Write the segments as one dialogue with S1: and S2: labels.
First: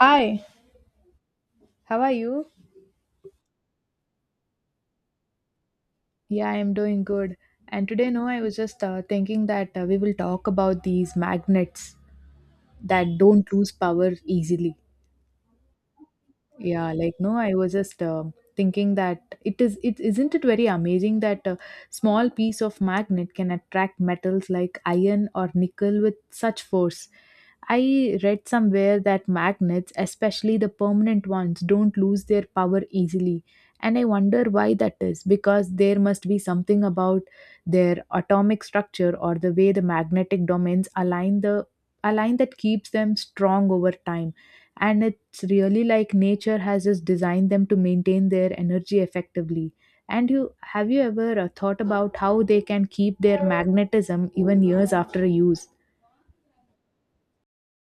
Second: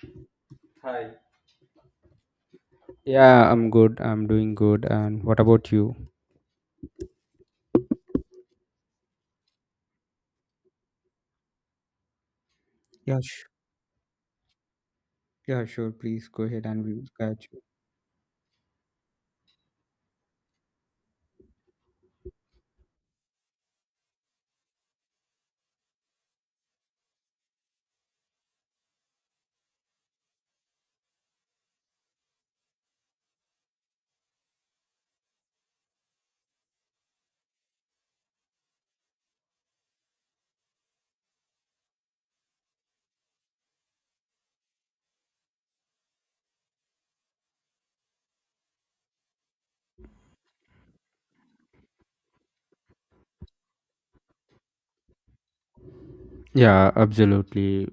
S1: Hi,
S2: Hi.
S1: how are you?
S2: Yeah, I'm good. I'm doing good. And what about you?
S1: Yeah, I'm doing good. And today, no, I was just thinking that we will talk about these magnets that
S2: Yeah, sh-
S1: don't lose power easily.
S2: yeah, sure. Please go ahead and
S1: Yeah,
S2: we'll
S1: like no,
S2: catch
S1: I
S2: you.
S1: was just thinking that it is it isn't it very amazing that a small piece of magnet can attract metals like iron or nickel with such force. I read somewhere that magnets, especially the permanent ones, don't lose their power easily. And I wonder why that is, because there must be something about their atomic structure or the way the magnetic domains align, the align that keeps them strong over time, and it's really like nature has just designed them to maintain their energy effectively. And you have you ever thought about how they can keep their magnetism even years after use?
S2: Yeah, absolutely.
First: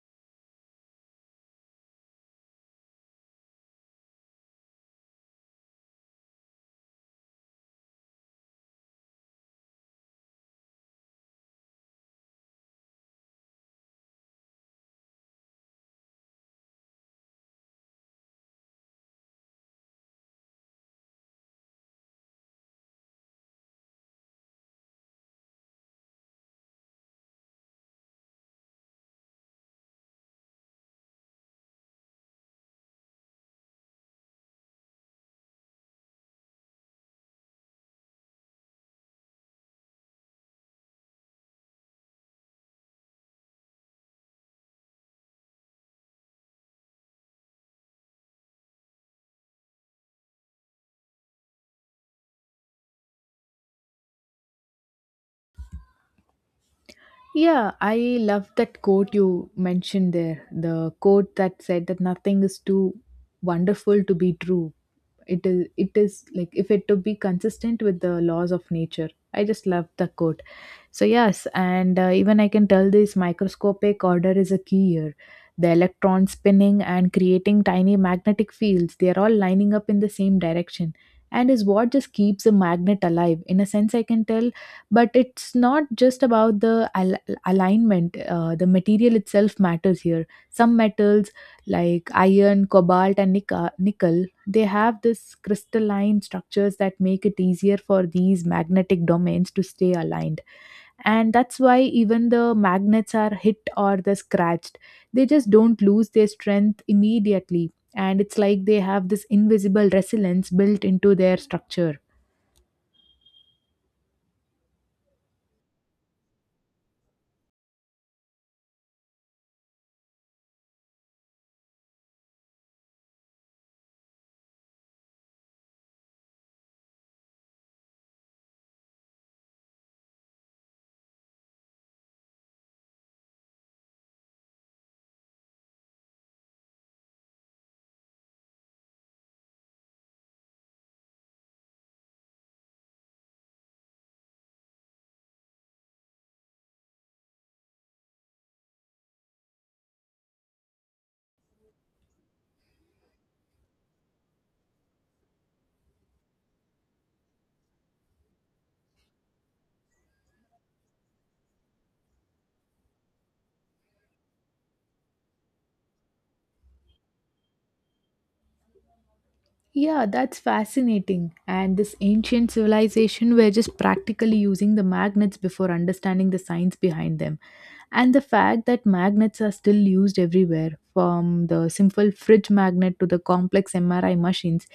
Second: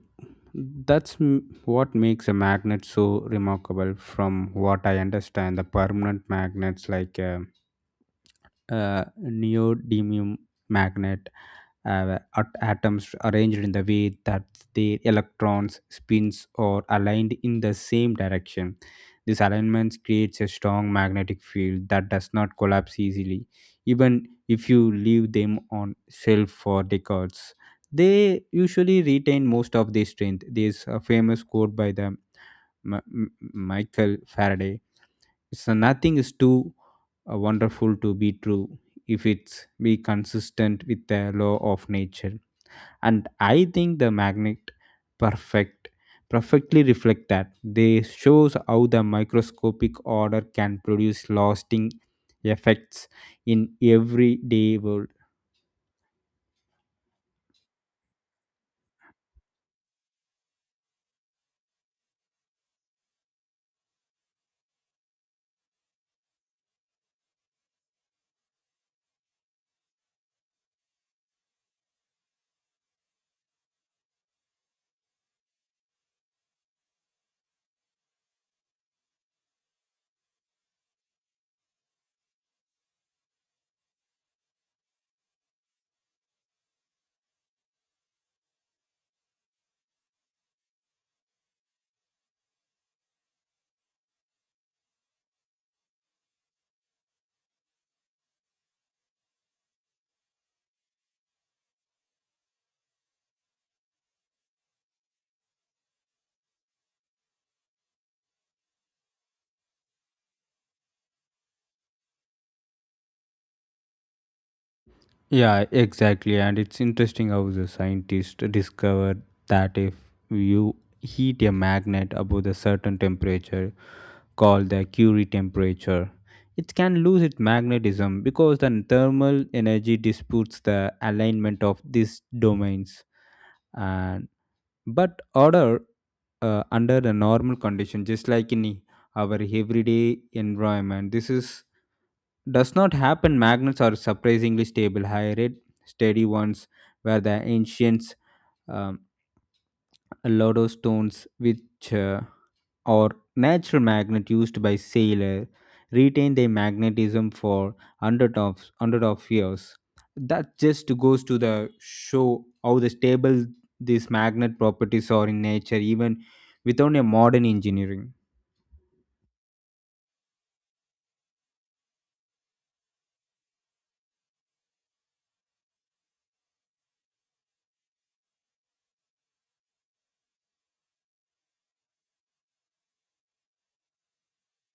S2: What makes a magnet so remarkable. From what I understand, the permanent magnets like a, uh uh, neodymium magnet atoms arranged in the way that their electrons spins or aligned in the same direction. This alignment creates a strong magnetic field that does not collapse easily, even if you leave them on shelf for decades. They usually retain most of their strength. There's a famous quote by Michael Faraday, so nothing is too wonderful to be true if it's be consistent with the law of nature. And I think the magnet perfect perfectly reflect that. They shows how the microscopic order can produce lasting effects in everyday world.
S1: Yeah, I love that quote you mentioned there, the quote that said that nothing is too wonderful to be true. It is like, if it to be consistent with the laws of nature. I just love the quote. So yes, and even I can tell this microscopic order is a key here. The electrons spinning and creating tiny magnetic fields, they are all lining up in the same direction, and is what just keeps a magnet alive, in a sense, I can tell. But it's not just about the alignment. The material itself matters here. Some metals like iron, cobalt, and nickel, they have this crystalline structures that make it easier for these magnetic domains to stay aligned. And that's why even the magnets are hit or the scratched, they just don't lose their strength immediately, and it's like they have this invisible resilience built into their structure.
S2: Yeah, exactly. And it's interesting how the scientists discovered that if you heat a magnet above a certain temperature called the Curie temperature, it can lose its magnetism because the thermal energy disputes the alignment of these domains. And but order, under the normal condition, just like in our everyday environment, this is does not happen. Magnets are surprisingly stable, high rate, steady ones, where the ancients um, lodostones, which or natural magnet used by sailors, retain their magnetism for hundred of years. That just goes to the show how the stable these magnet properties are in nature, even without a modern engineering.
S1: Yeah, that's fascinating. And this ancient civilization were just practically using the magnets before understanding the science behind them. And the fact that magnets are still used everywhere, from the simple fridge magnet to the complex MRI machines,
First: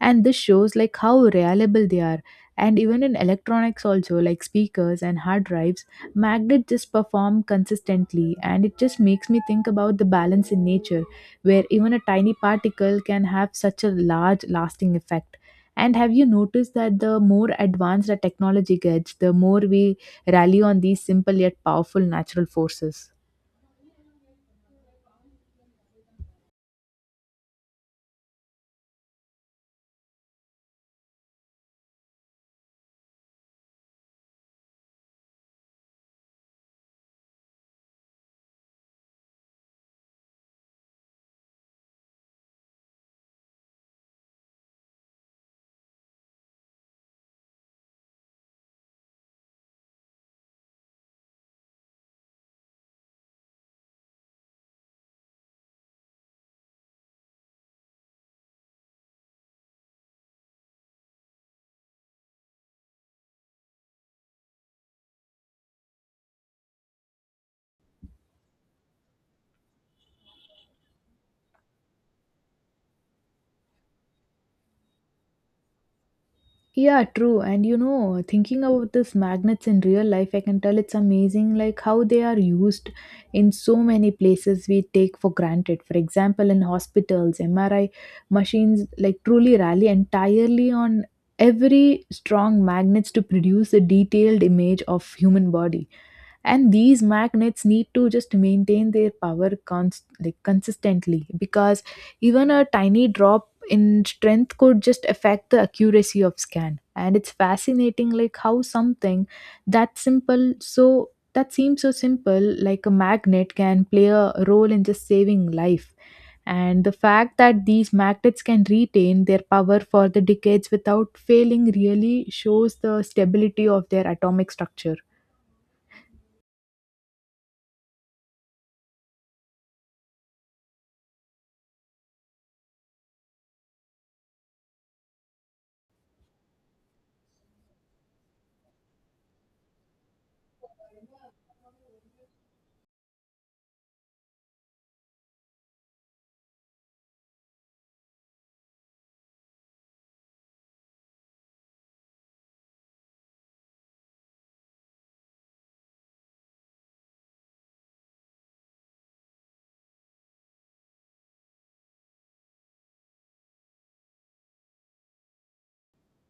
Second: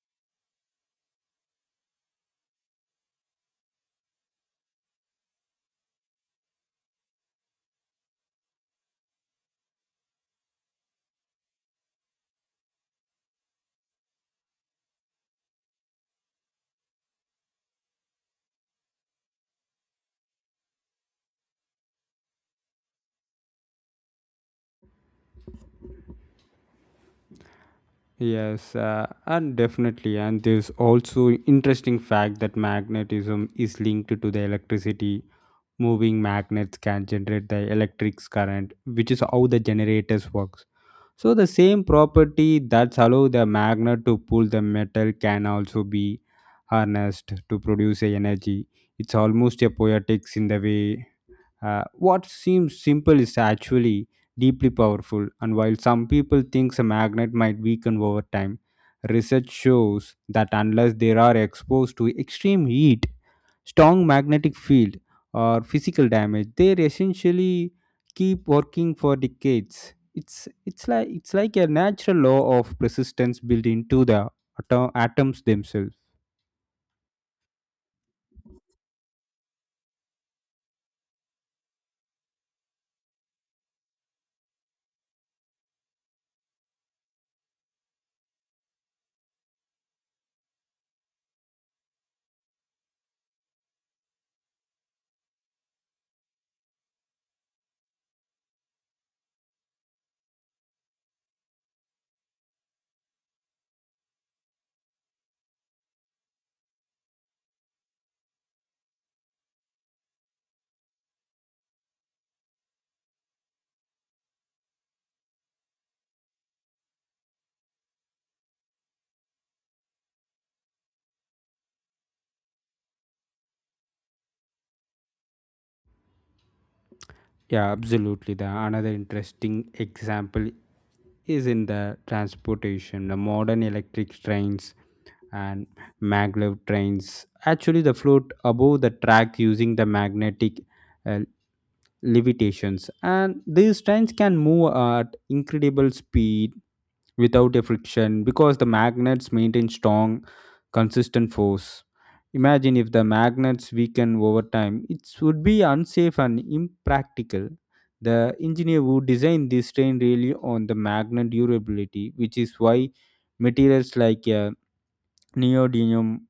S1: and this shows like how reliable they are. And even in electronics also, like speakers and hard drives, magnets just perform consistently, and it just makes me think about the balance in nature, where even a tiny particle can have such a large lasting effect. And have you noticed that the more advanced the technology gets, the more we rally on these simple yet powerful natural forces?
S2: Yes, and definitely. And there's also interesting fact that magnetism is linked to the electricity. Moving magnets can generate the electric current, which is how the generators works. So the same property that allow the magnet to pull the metal can also be harnessed to produce a energy. It's almost a poetics in the way what seems simple is actually deeply powerful, and while some people think a magnet might weaken over time, research shows that unless they are exposed to extreme heat, strong magnetic field, or physical damage, they essentially keep working for decades. It's like a natural law of persistence built into the atoms themselves.
S1: Yeah, true. And you know, thinking about these magnets in real life, I can tell it's amazing like how they are used in so many places we take for granted. For example, in hospitals, MRI machines like truly rally entirely on every strong magnets to produce a detailed image of human body, and these magnets need to just maintain their power like consistently, because even a tiny drop in strength could just affect the accuracy of scan. And it's fascinating like how something that simple, so that seems so simple, like a magnet can play a role in just saving life. And the fact that these magnets can retain their power for the decades without failing really shows the stability of their atomic structure.
S2: Yeah, absolutely. The another interesting example is in the transportation. The modern electric trains and maglev trains actually the float above the track using the magnetic uh, levitations, and these trains can move at incredible speed without a friction because the magnets maintain strong, consistent force. Imagine if the magnets weaken over time, it would be unsafe and impractical. The engineer who designed this train really on the magnet durability, which is why materials like a neodymium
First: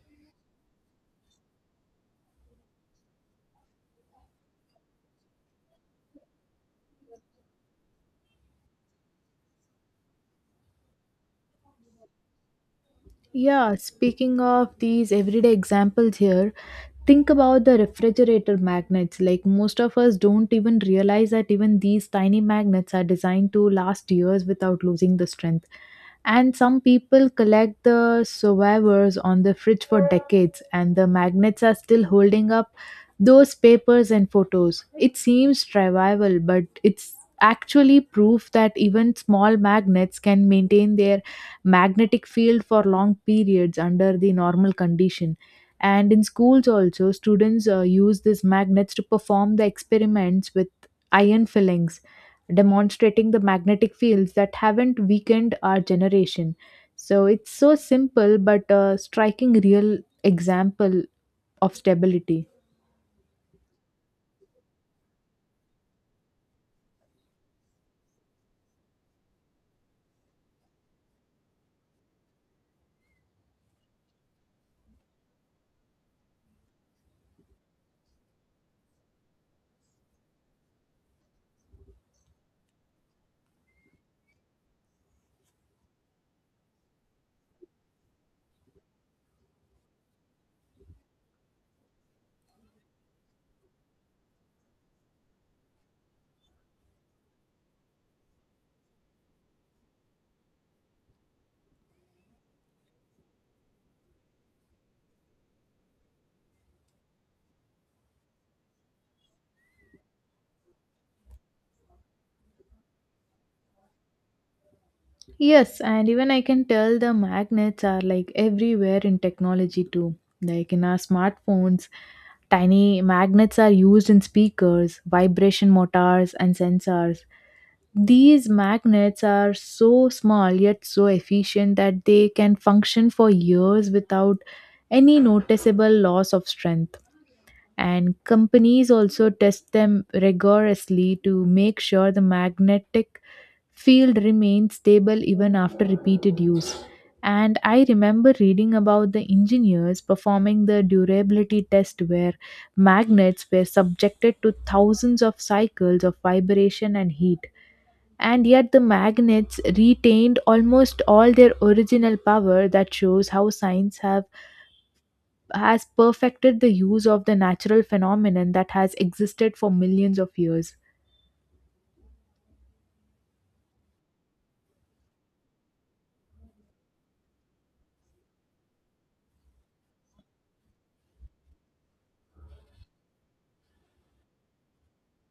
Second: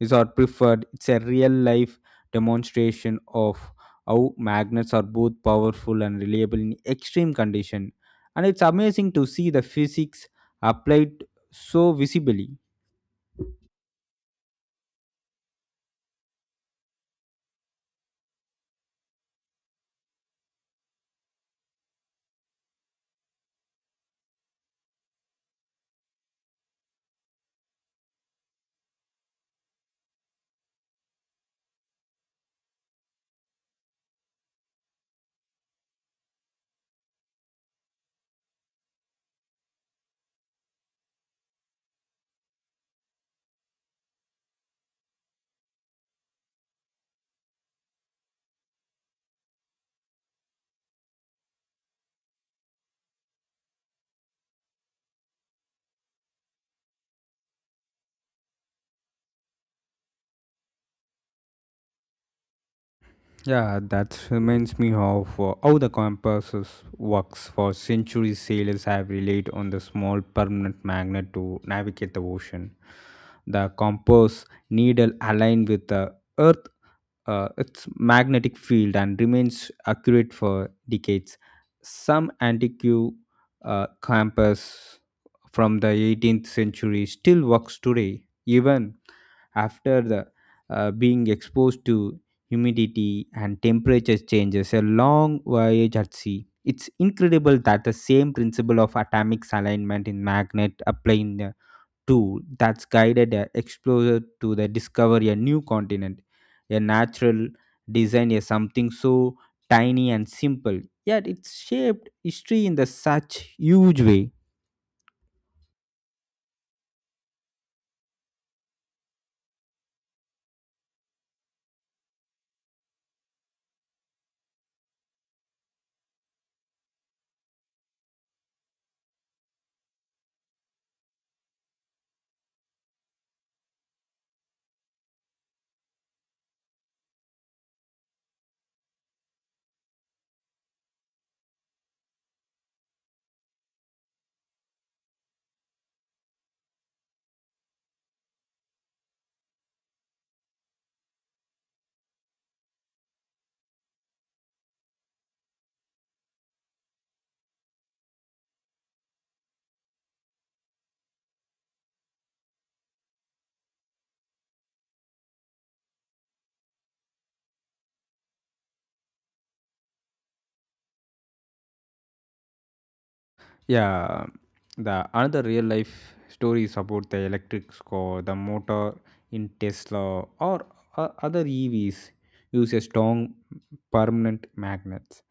S2: is our preferred. It's a real life demonstration of how magnets are both powerful and reliable in extreme condition. And it's amazing to see the physics applied so visibly.
S1: Yeah, speaking of these everyday examples here, think about the refrigerator magnets, like most of us don't even realize that even these tiny magnets are designed to last years without losing the strength. And some people collect the survivors on the fridge for decades, and the magnets are still holding up those papers and photos. It seems trivial, but it's actually proof that even small magnets can maintain their magnetic field for long periods under the normal condition. And in schools also, students use these magnets to perform the experiments with iron fillings, demonstrating the magnetic fields that haven't weakened our generation. So it's so simple but a striking real example of stability.
S2: Yeah, that reminds me of how the compasses works. For centuries, sailors have relied on the small permanent magnet to navigate the ocean. The compass needle aligned with the Earth its magnetic field, and remains accurate for decades. Some antique campus from the 18th century still works today, even after the being exposed to humidity and temperature changes a long voyage at sea. It's incredible that the same principle of atomic alignment in magnet apply in tool that's guided an explorer to the discover a new continent. A natural design a something so tiny and simple, yet it's shaped history in the such huge way.
S1: Yes, and even I can tell the magnets are like everywhere in technology too. Like in our smartphones, tiny magnets are used in speakers, vibration motors, and sensors. These magnets are so small yet so efficient that they can function for years without any noticeable loss of strength. And companies also test them rigorously to make sure the magnetic field remains stable even after repeated use. And I remember reading about the engineers performing the durability test where magnets were subjected to thousands of cycles of vibration and heat, and yet the magnets retained almost all their original power. That shows how science have has perfected the use of the natural phenomenon that has existed for millions of years.
S2: Yeah, the another real life stories about the electric car, the motor in Tesla or other EVs use a strong permanent magnets.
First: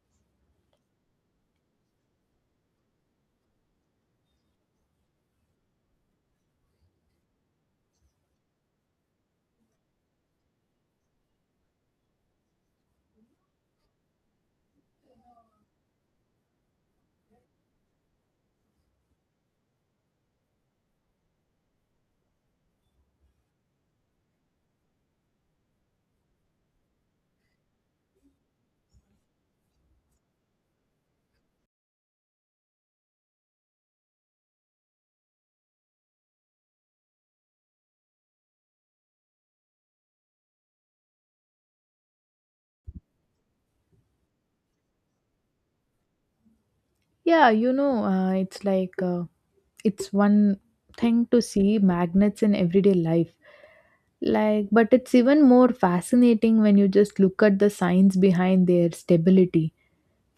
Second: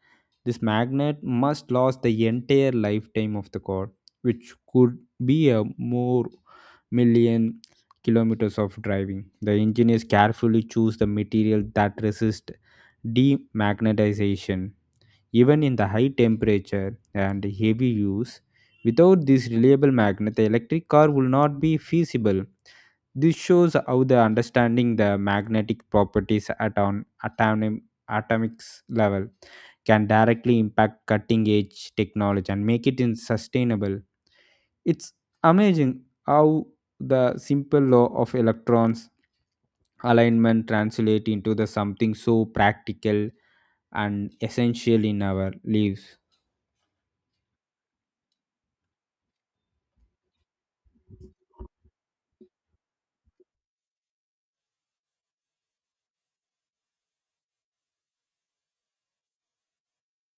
S2: This magnet must last the entire lifetime of the car, which could be a more million kilometers of driving. The engineers carefully choose the material that resist demagnetization even in the high temperature and heavy use. Without this reliable magnet, the electric car will not be feasible. This shows how the understanding the magnetic properties at an atomics level can directly impact cutting edge technology and make it in sustainable. It's amazing how the simple law of electrons alignment translate into the something so practical and essential in our lives.
S1: Yeah, it's like it's one thing to see magnets in everyday life, like, but it's even more fascinating when you just look at the science behind their stability.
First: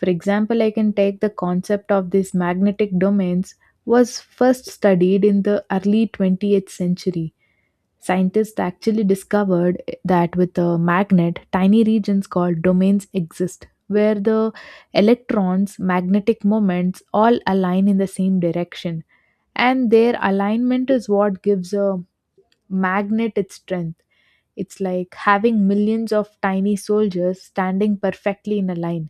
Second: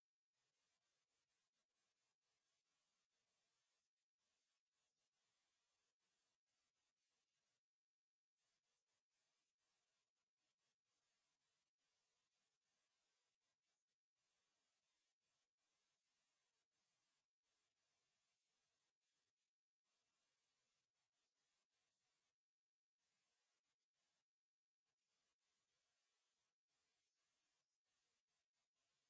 S1: For example, I can take the concept of these magnetic domains was first studied in the early 20th century. Scientists actually discovered that with a magnet, tiny regions called domains exist, where the electrons, magnetic moments all align in the same direction. And their alignment is what gives a magnet its strength. It's like having millions of tiny soldiers standing perfectly in a line.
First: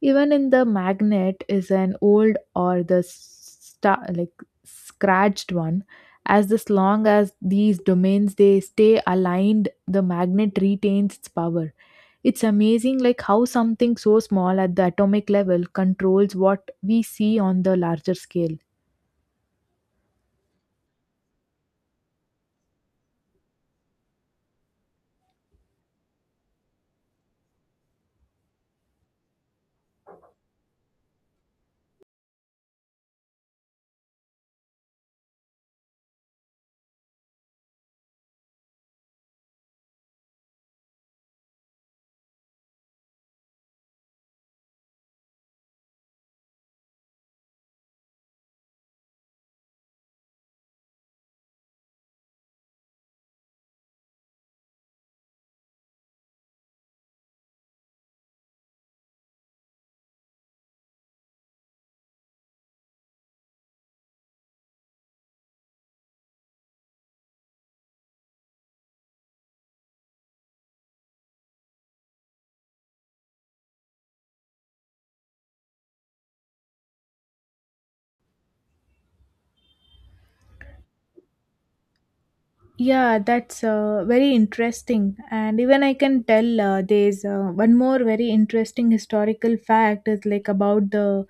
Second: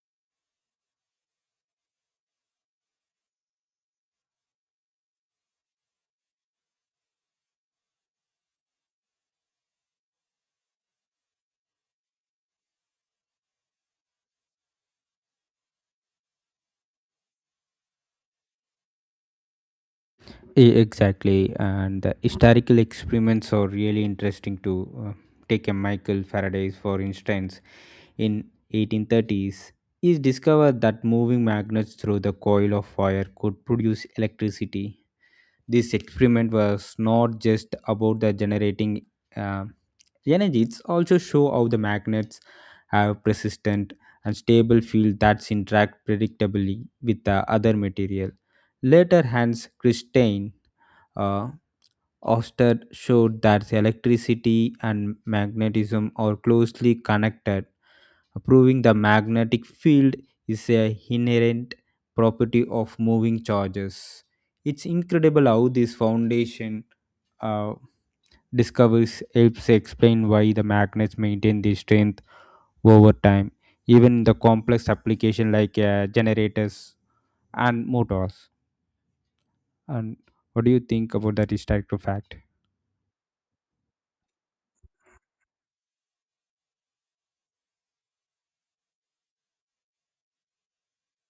S1: Even in the magnet is an old or the like scratched one. As this long as these domains they stay aligned, the magnet retains its power. It's amazing like how something so small at the atomic level controls what we see on the larger scale.
S2: Exactly, and the historical experiments are really interesting to uh, take a Michael Faraday for instance. In 1830s, he discovered that moving magnets through the coil of wire could produce electricity. This experiment was not just about the generating uh, energy; it's also show how the magnets have persistent and stable field that's interact predictably with the other material. Later, Hans Christian uh, Oster showed that electricity and magnetism are closely connected, proving the magnetic field is a inherent property of moving charges. It's incredible how this foundation uh, discovers helps explain why the magnets maintain their strength over time, even in the complex application like generators and motors. And what do you think about that historical fact?
S1: Yeah, that's very interesting. And even I can tell there's one more very interesting historical fact is like about the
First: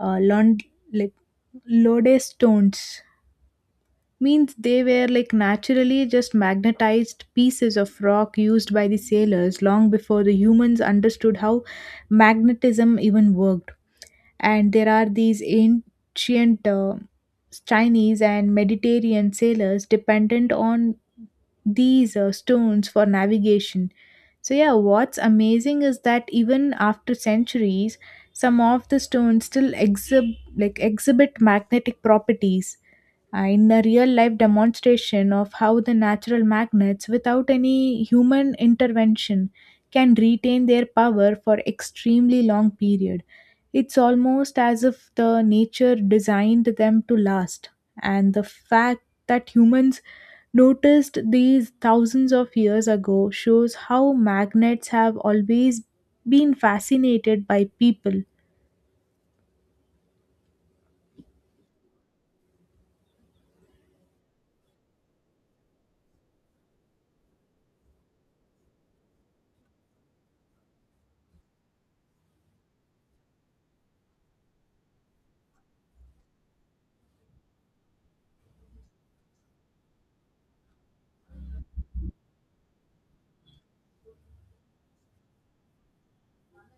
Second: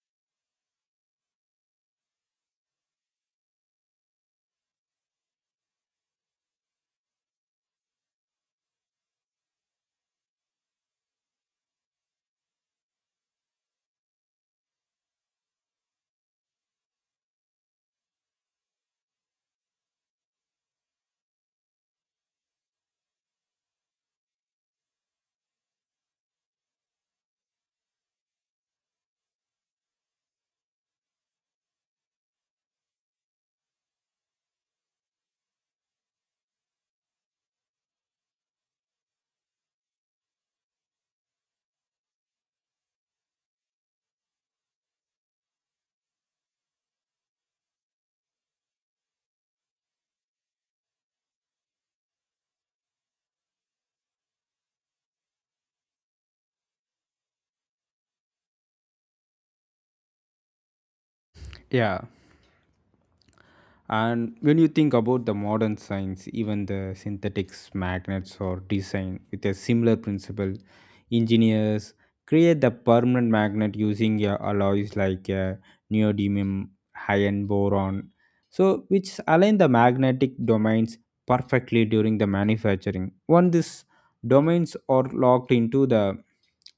S1: uh, Lond- like lodestones, means they were like naturally just magnetized pieces of rock used by the sailors long before the humans understood how magnetism even worked. And there are these ancient Chinese and Mediterranean sailors dependent on these stones for navigation. So, yeah, what's amazing is that even after centuries, some of the stones still like exhibit magnetic properties, and a real life demonstration of how the natural magnets, without any human intervention, can retain their power for extremely long period. It's almost as if the nature designed them to last, and the fact that humans noticed these thousands of years ago shows how magnets have always been fascinated by people.
S2: Yeah, and when you think about the modern science, even the synthetics, magnets, or design with a similar principle, engineers create the permanent magnet using alloys like neodymium, iron boron, so which align the magnetic domains perfectly during the manufacturing. Once these domains are locked into the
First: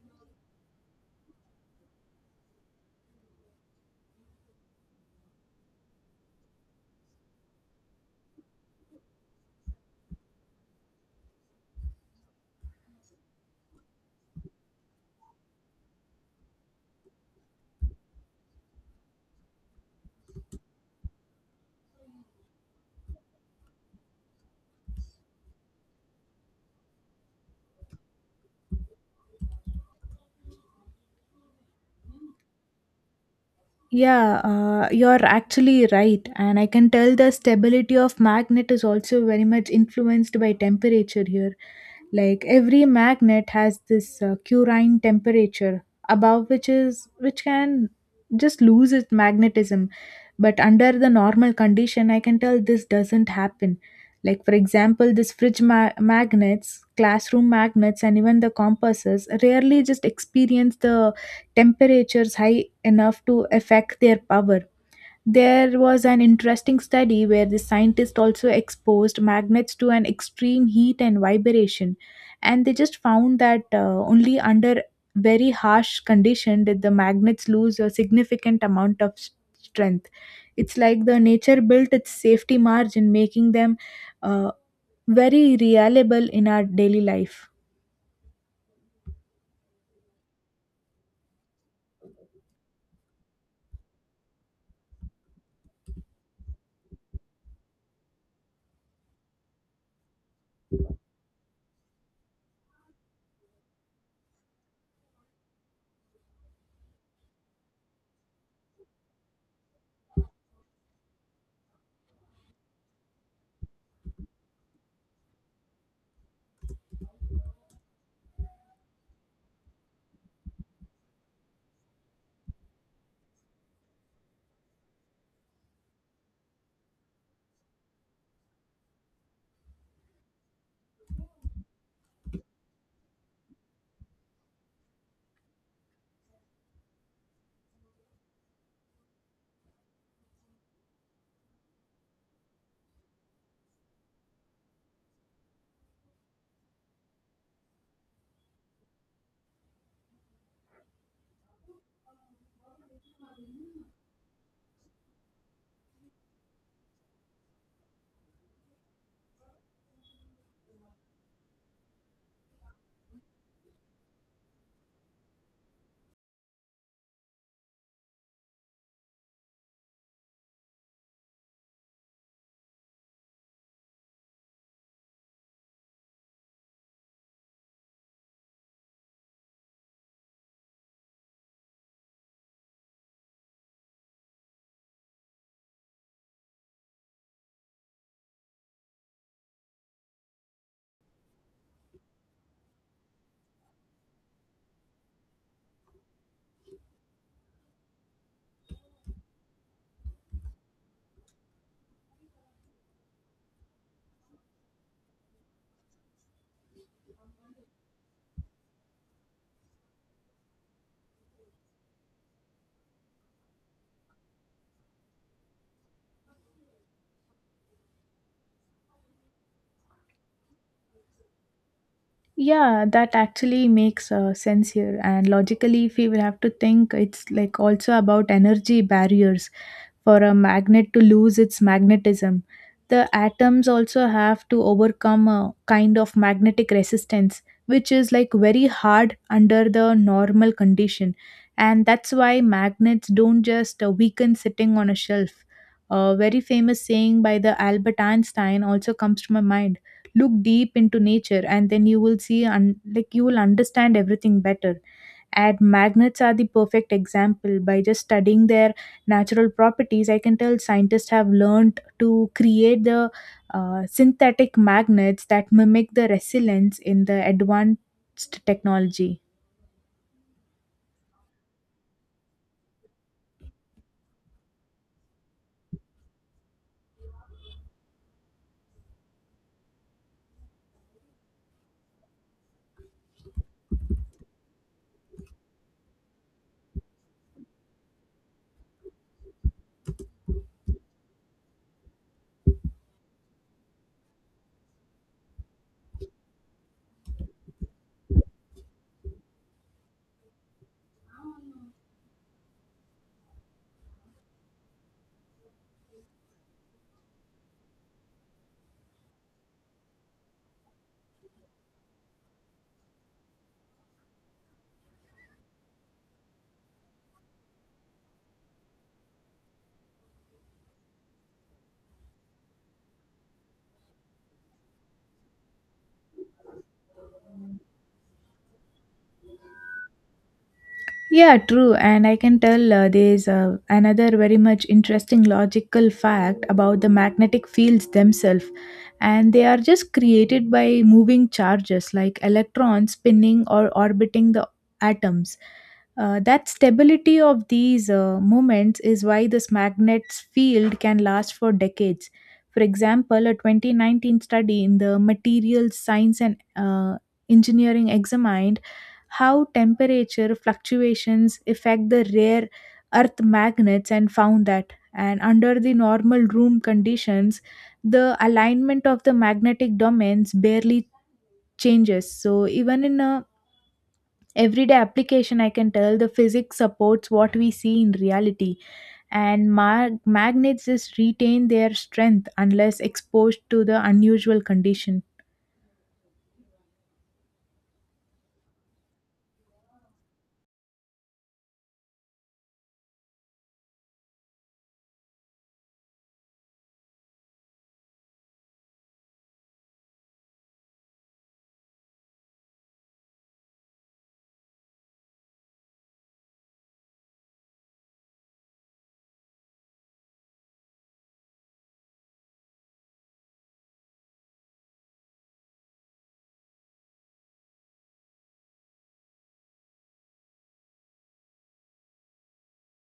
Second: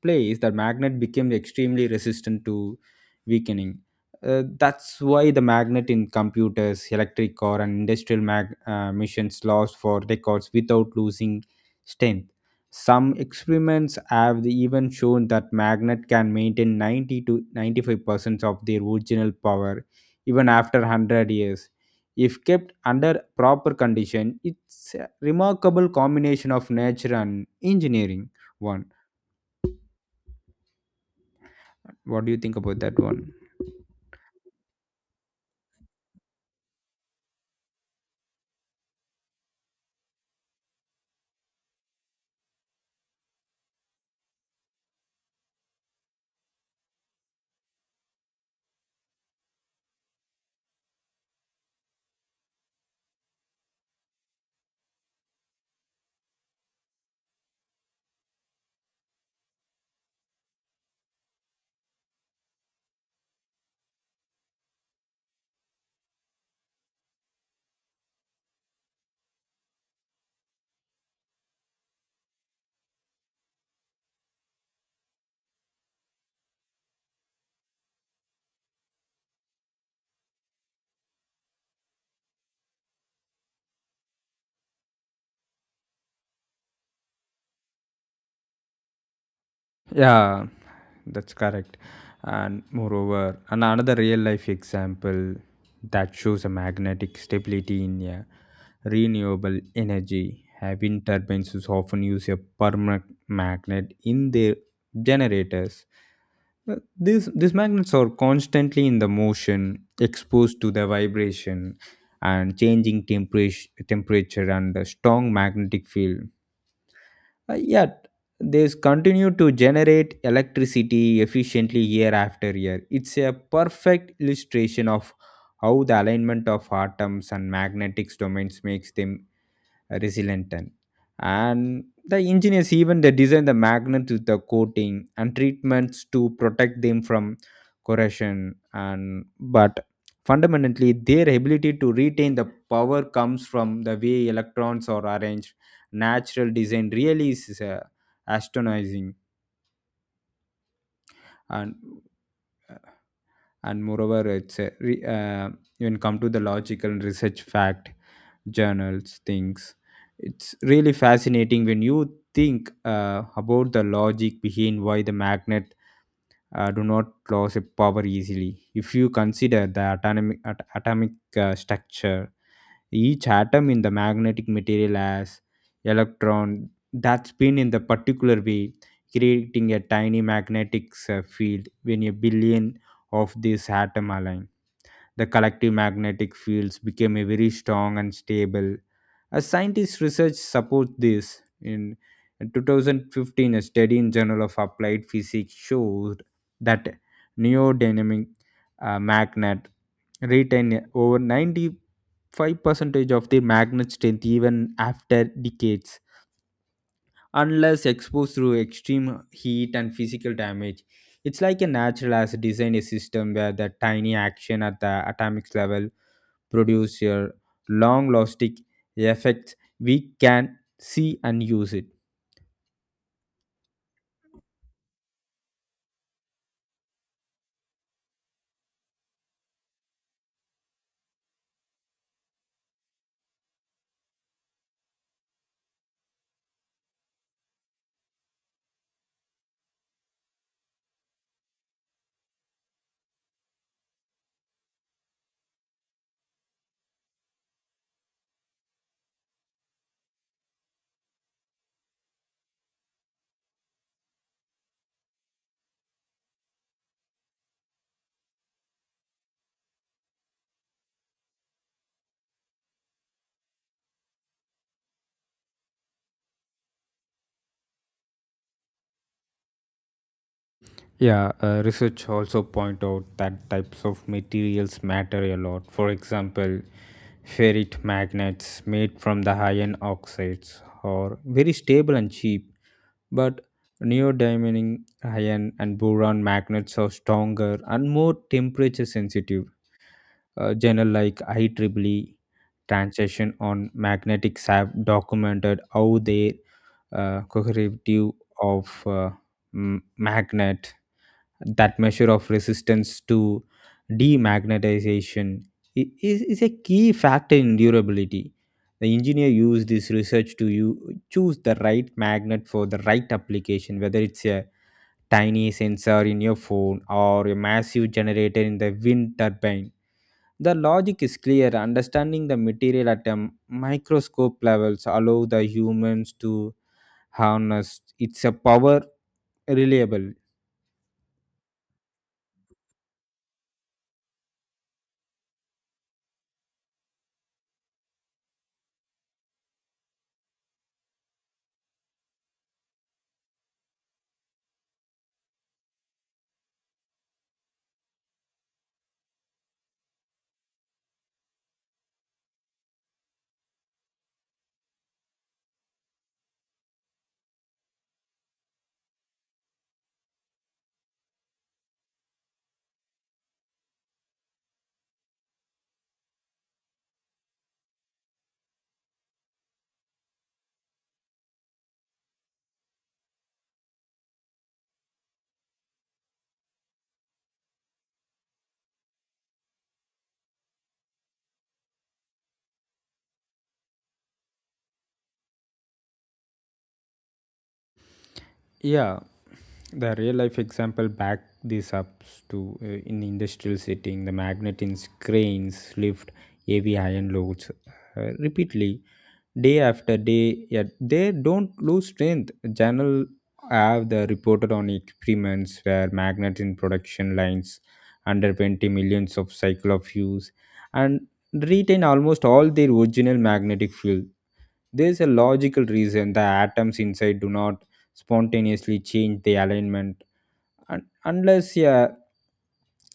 S2: place, the magnet becomes extremely resistant to weakening. That's why the magnet in computers, electric car, and industrial machines last for records without losing strength. Some experiments have even shown that magnet can maintain 90 to 95% of their original power even after 100 years. If kept under proper condition, it's a remarkable combination of nature and engineering. One, what do you think about that one?
S1: Yeah, you're actually right. And I can tell the stability of magnet is also very much influenced by temperature here. Like every magnet has this current temperature above which can just lose its magnetism. But under the normal condition, I can tell this doesn't happen. Like for example, this fridge magnets, classroom magnets, and even the compasses rarely just experience the temperatures high enough to affect their power. There was an interesting study where the scientists also exposed magnets to an extreme heat and vibration, and they just found that only under very harsh condition did the magnets lose a significant amount of strength. It's like the nature built its safety margin, making them uh, very reliable in our daily life.
S2: Yeah, that's correct. And moreover, another real life example that shows a magnetic stability in a renewable energy. Wind turbines is often use a permanent magnet in their generators. These magnets are constantly in the motion, exposed to the vibration and changing temperature and the strong magnetic field, yet they continue to generate electricity efficiently year after year. It's a perfect illustration of how the alignment of atoms and magnetic domains makes them resilient. And the engineers even they design the magnets with the coating and treatments to protect them from corrosion and but fundamentally their ability to retain the power comes from the way electrons are arranged. Natural design really is astonishing. And and moreover it's a re, uh, when come to the logical and research fact journals things, it's really fascinating when you think about the logic behind why the magnet do not lose its power easily. If you consider the atomic structure, each atom in the magnetic material has electron that spin in the particular way, creating a tiny magnetic field. When a billion of these atom align, the collective magnetic fields became a very strong and stable. As scientists' research supports this, in 2015, a study in Journal of Applied Physics showed that neodynamic magnet retain over 95 percentage of the magnet strength even after decades, unless exposed to extreme heat and physical damage. It's like a natural as design a system where the tiny action at the atomic level produce your long lasting effects we can see and use it.
S1: Yeah, that actually makes sense here. And logically, if we will have to think, it's like also about energy barriers for a magnet to lose its magnetism. The atoms also have to overcome a kind of magnetic resistance, which is like very hard under the normal condition. And that's why magnets don't just weaken sitting on a shelf. A very famous saying by the Albert Einstein also comes to my mind: look deep into nature, and then you will see, and like you will understand everything better. And magnets are the perfect example. By just studying their natural properties, I can tell scientists have learned to create the synthetic magnets that mimic the resilience in the advanced technology.
S2: Yeah, research also point out that types of materials matter a lot. For example, ferrite magnets made from the iron oxides are very stable and cheap, but neodymium iron and boron magnets are stronger and more temperature sensitive. Journal like IEEE Transaction on Magnetic have documented how their coherative of magnet, that measure of resistance to demagnetization, is a key factor in durability. The engineer used this research to you choose the right magnet for the right application, whether it's a tiny sensor in your phone or a massive generator in the wind turbine. The logic is clear. Understanding the material at a microscope levels allow the humans to harness its a power reliable.
S1: Yeah, true. And I can tell there's another very much interesting logical fact about the magnetic fields themselves. And they are just created by moving charges like electrons spinning or orbiting the atoms. That stability of these moments is why this magnet's field can last for decades. For example, a 2019 study in the Materials Science and Engineering examined how temperature fluctuations affect the rare earth magnets, and found that, and under the normal room conditions, the alignment of the magnetic domains barely changes. So even in a everyday application, I can tell the physics supports what we see in reality, and magnets just retain their strength unless exposed to the unusual condition.
S2: Yeah, the real life example back this up to in industrial setting. The magnet in cranes lift heavy iron loads repeatedly day after day, yet they don't lose strength. Journal have the reported on experiments where magnets in production lines under 20 millions of cycle of use and retain almost all their original magnetic field. There is a logical reason the atoms inside do not spontaneously change the alignment unless a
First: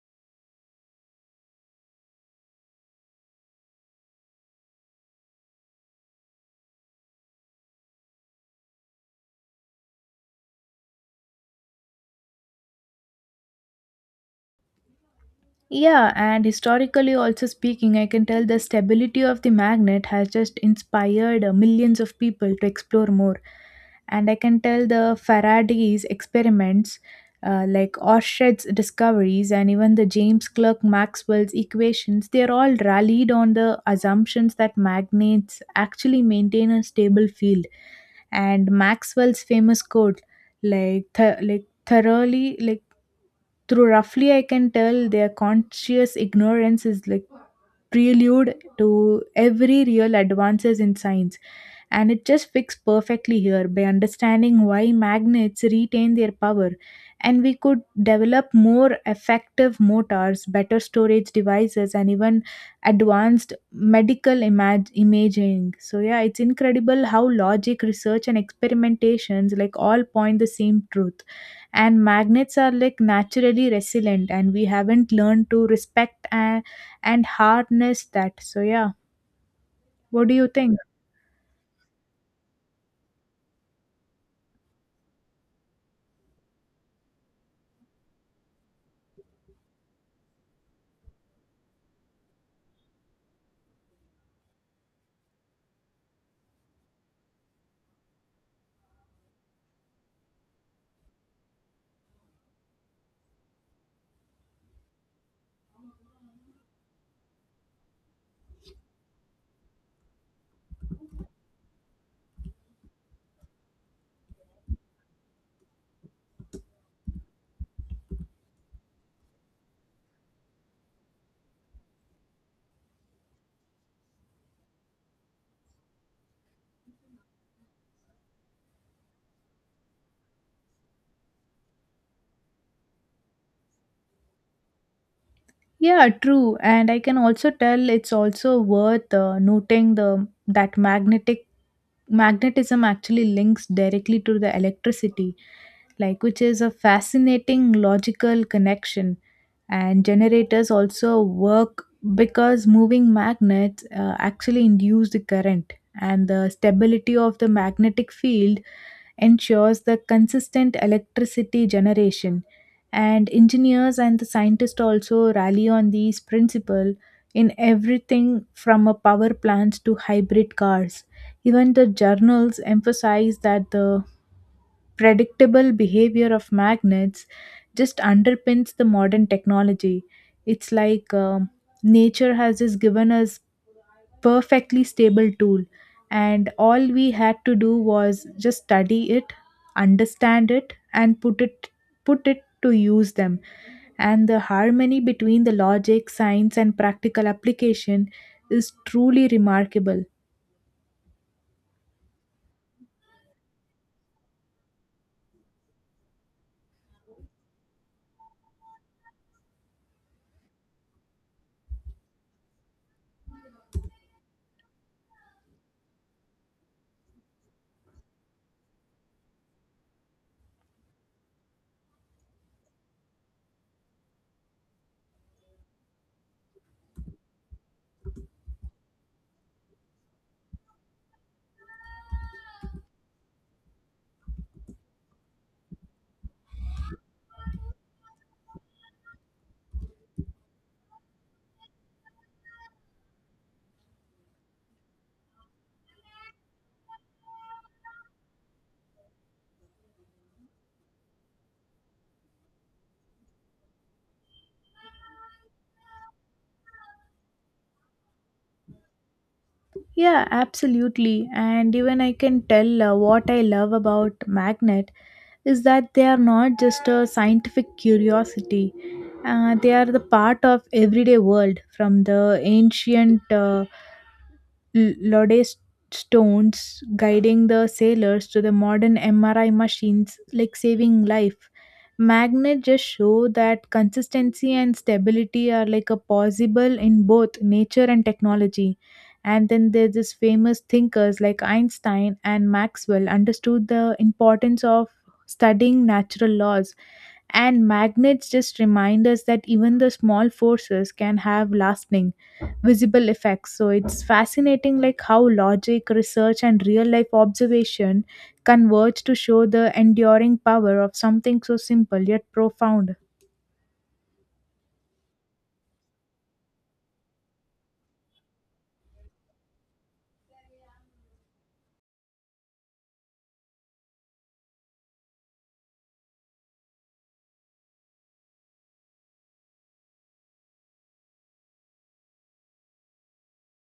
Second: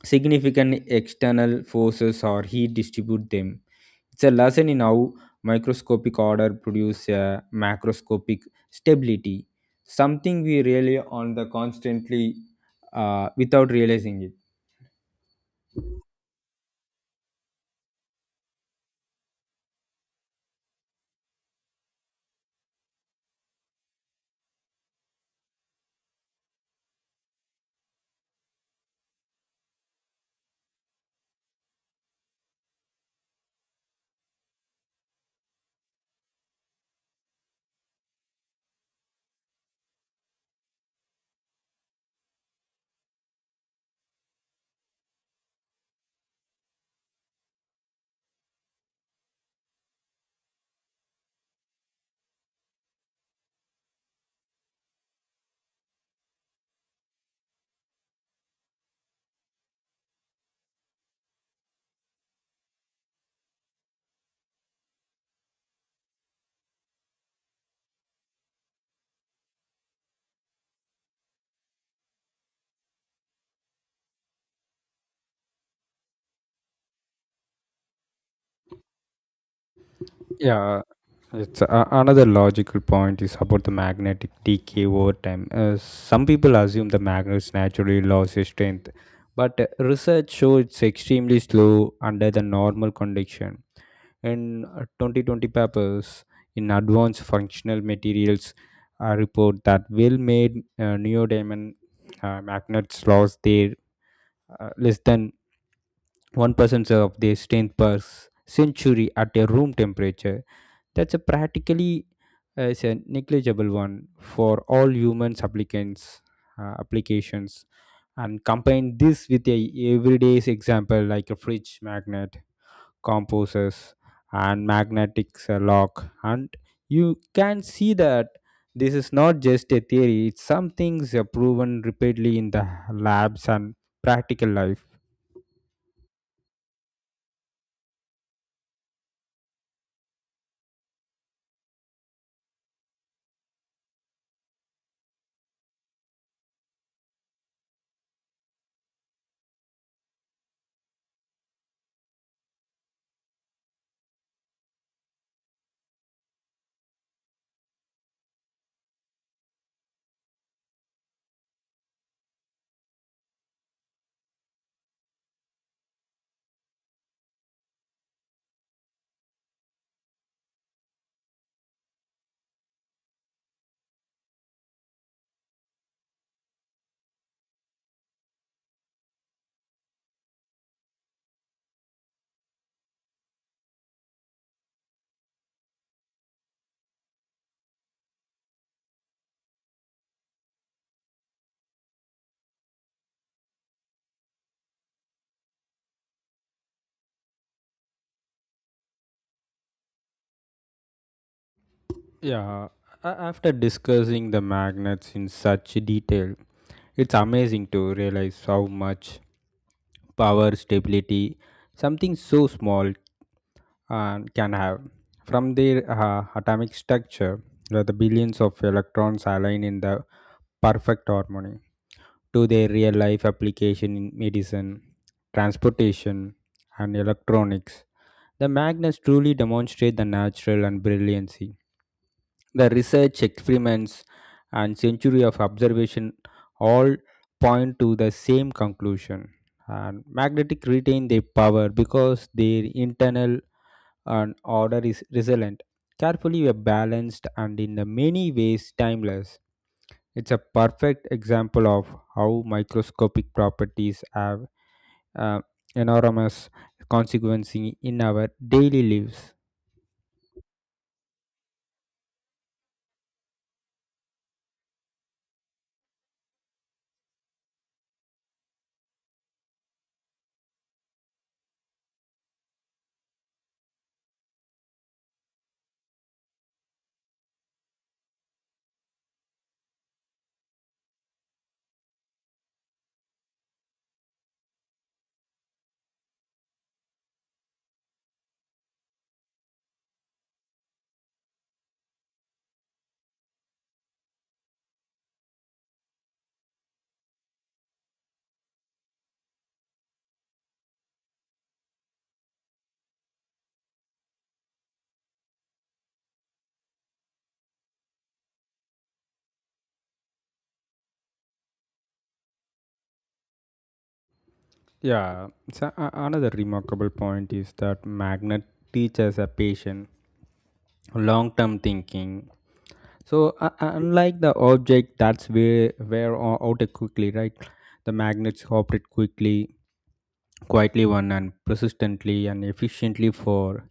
S2: significant external forces or heat distribute them. It's a lesson in how microscopic order produce a macroscopic stability, something we rely on the constantly without realizing it.
S1: Yeah, and historically also speaking, I can tell the stability of the magnet has just inspired millions of people to explore more. And I can tell the Faraday's experiments, like Oersted's discoveries, and even the James Clerk Maxwell's equations, they are all rallied on the assumptions that magnets actually maintain a stable field. And Maxwell's famous quote, like, th- like thoroughly, like through roughly I can tell their conscious ignorance is like prelude to every real advances in science. And it just fits perfectly here by understanding why magnets retain their power, and we could develop more effective motors, better storage devices, and even advanced medical imaging. So yeah, it's incredible how logic, research, and experimentations like all point the same truth, and magnets are like naturally resilient, and we haven't learned to respect and harness that. So yeah, what do you think?
S2: Yeah, it's another logical point is about the magnetic decay over time. Some people assume the magnets naturally lose its strength, but research shows it's extremely slow under the normal condition. And 2020 papers in advanced functional materials report that well made neodymium magnets lost their less than 1% of their strength per century at a room temperature. That's a practically is a negligible one for all humans applicants applications, and combine this with a everyday's example like a fridge magnet composes and magnetic lock, and you can see that this is not just a theory, it's something proven repeatedly in the labs and practical life.
S1: Yeah, true. And I can also tell it's also worth noting the that magnetic magnetism actually links directly to the electricity, like, which is a fascinating logical connection. And generators also work because moving magnets actually induce the current, and the stability of the magnetic field ensures the consistent electricity generation. And engineers and the scientists also rally on these principle in everything from a power plants to hybrid cars. Even the journals emphasize that the predictable behavior of magnets just underpins the modern technology. It's like, nature has just given us perfectly stable tool, and all we had to do was just study it, understand it, and put it to use them. And the harmony between the logic, science, and practical application is truly remarkable.
S2: Yeah, after discussing the magnets in such detail, it's amazing to realize how much power, stability, something so small can have. From their atomic structure, where the billions of electrons align in the perfect harmony, to their real life application in medicine, transportation, and electronics, the magnets truly demonstrate the natural and brilliancy. The research, experiments, and century of observation all point to the same conclusion. And magnetic retain their power because their internal and order is resilient, carefully balanced, and in the many ways timeless. It's a perfect example of how microscopic properties have uh, enormous consequences in our daily lives.
S1: Yeah, absolutely. And even I can tell what I love about magnet is that they are not just a scientific curiosity. They are the part of everyday world, from the ancient Lodestones guiding the sailors to the modern MRI machines, like saving life. Magnets just show that consistency and stability are like a possible in both nature and technology. And then there's this famous thinkers like Einstein and Maxwell understood the importance of studying natural laws. And magnets just remind us that even the small forces can have lasting visible effects. So it's fascinating, like, how logic, research, and real life observation converge to show the enduring power of something so simple yet profound.
S2: Yeah, so another remarkable point is that magnet teaches a patient long-term thinking. So unlike the object that's out quickly, right? The magnets operate quickly, quietly, one and persistently and efficiently for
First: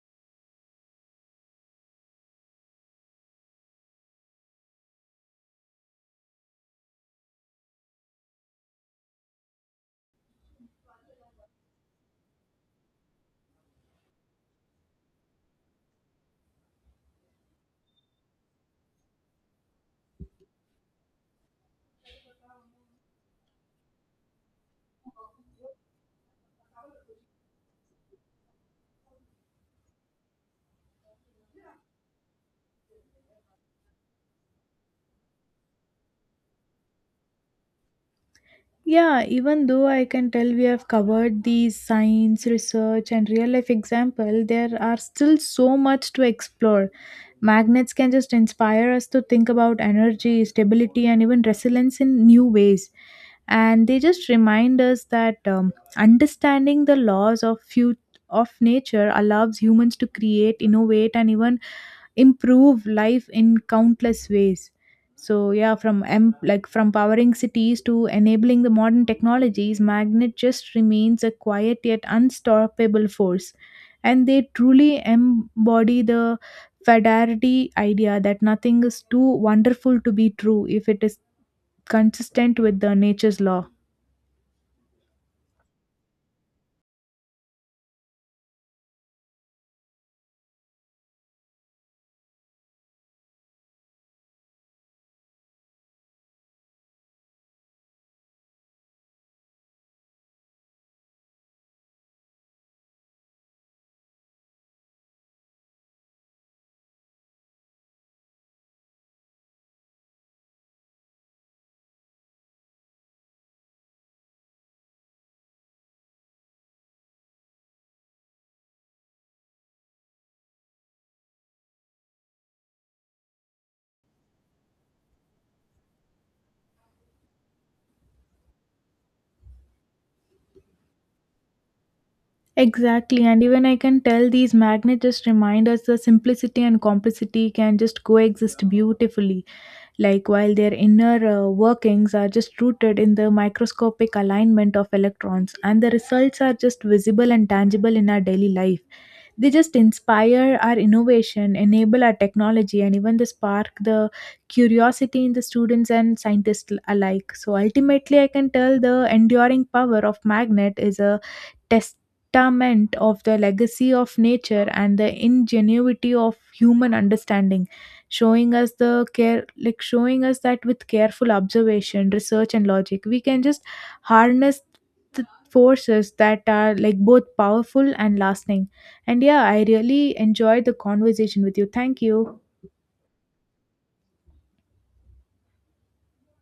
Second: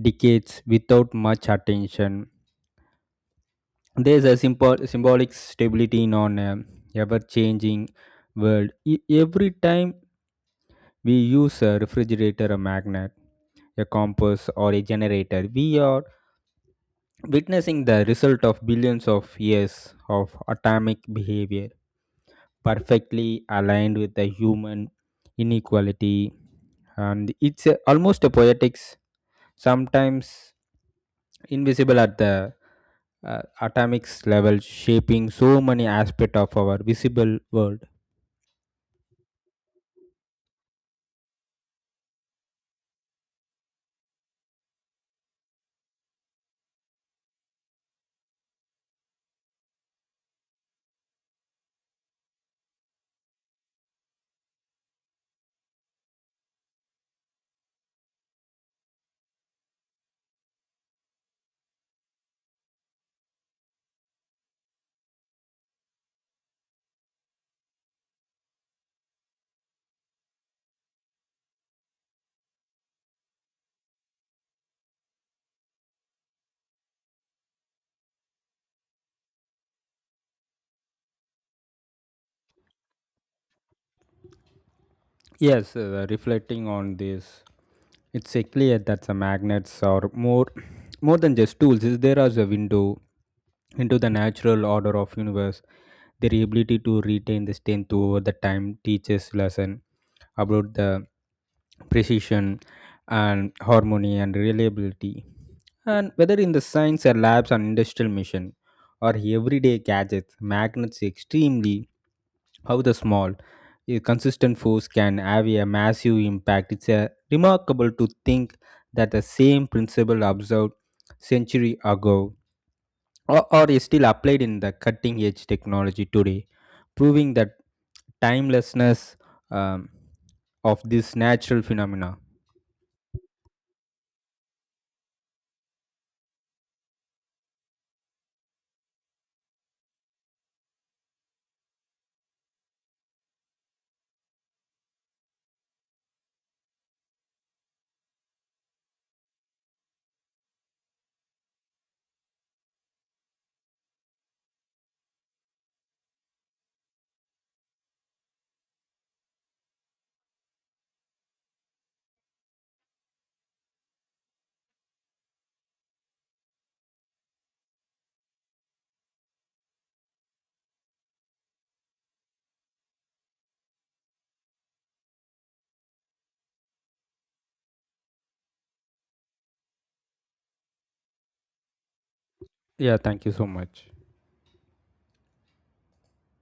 S2: decades without much attention. There's a simple symbolic stability in on an ever-changing world. Every time we use a refrigerator, a magnet, a compass, or a generator, we are witnessing the result of billions of years of atomic behavior, perfectly aligned with the human inequality, and it's a, almost a poetics sometimes invisible at the atomics level, shaping so many aspects of our visible world.
S1: Yeah, even though I can tell we have covered these science, research, and real life example, there are still so much to explore. Magnets can just inspire us to think about energy, stability, and even resilience in new ways. And they just remind us that understanding the laws of few of nature allows humans to create, innovate, and even improve life in countless ways. So yeah, like from powering cities to enabling the modern technologies, magnet just remains a quiet yet unstoppable force, and they truly embody the fidelity idea that nothing is too wonderful to be true if it is consistent with the nature's law.
S2: Yes, reflecting on this, it's a clear that the magnets are more than just tools. Is there as a window into the natural order of universe. Their ability to retain the strength over the time teaches lesson about the precision and harmony and reliability. And whether in the science or labs and industrial mission or everyday gadgets, magnets extremely how the small a consistent force can have a massive impact. It's a remarkable to think that the same principle observed century ago or is still applied in the cutting edge technology today, proving that timelessness um, of this natural phenomena.
S1: Exactly, and even I can tell these magnets just remind us the simplicity and complexity can just coexist beautifully, like while their inner workings are just rooted in the microscopic alignment of electrons, and the results are just visible and tangible in our daily life. They just inspire our innovation, enable our technology, and even they spark the curiosity in the students and scientists alike. So ultimately, I can tell the enduring power of magnet is a test testament of the legacy of nature and the ingenuity of human understanding, showing us the care like showing us that with careful observation, research, and logic, we can just harness the forces that are like both powerful and lasting. And yeah, I really enjoyed the conversation with you. Thank you.
S2: Yeah, thank you so much.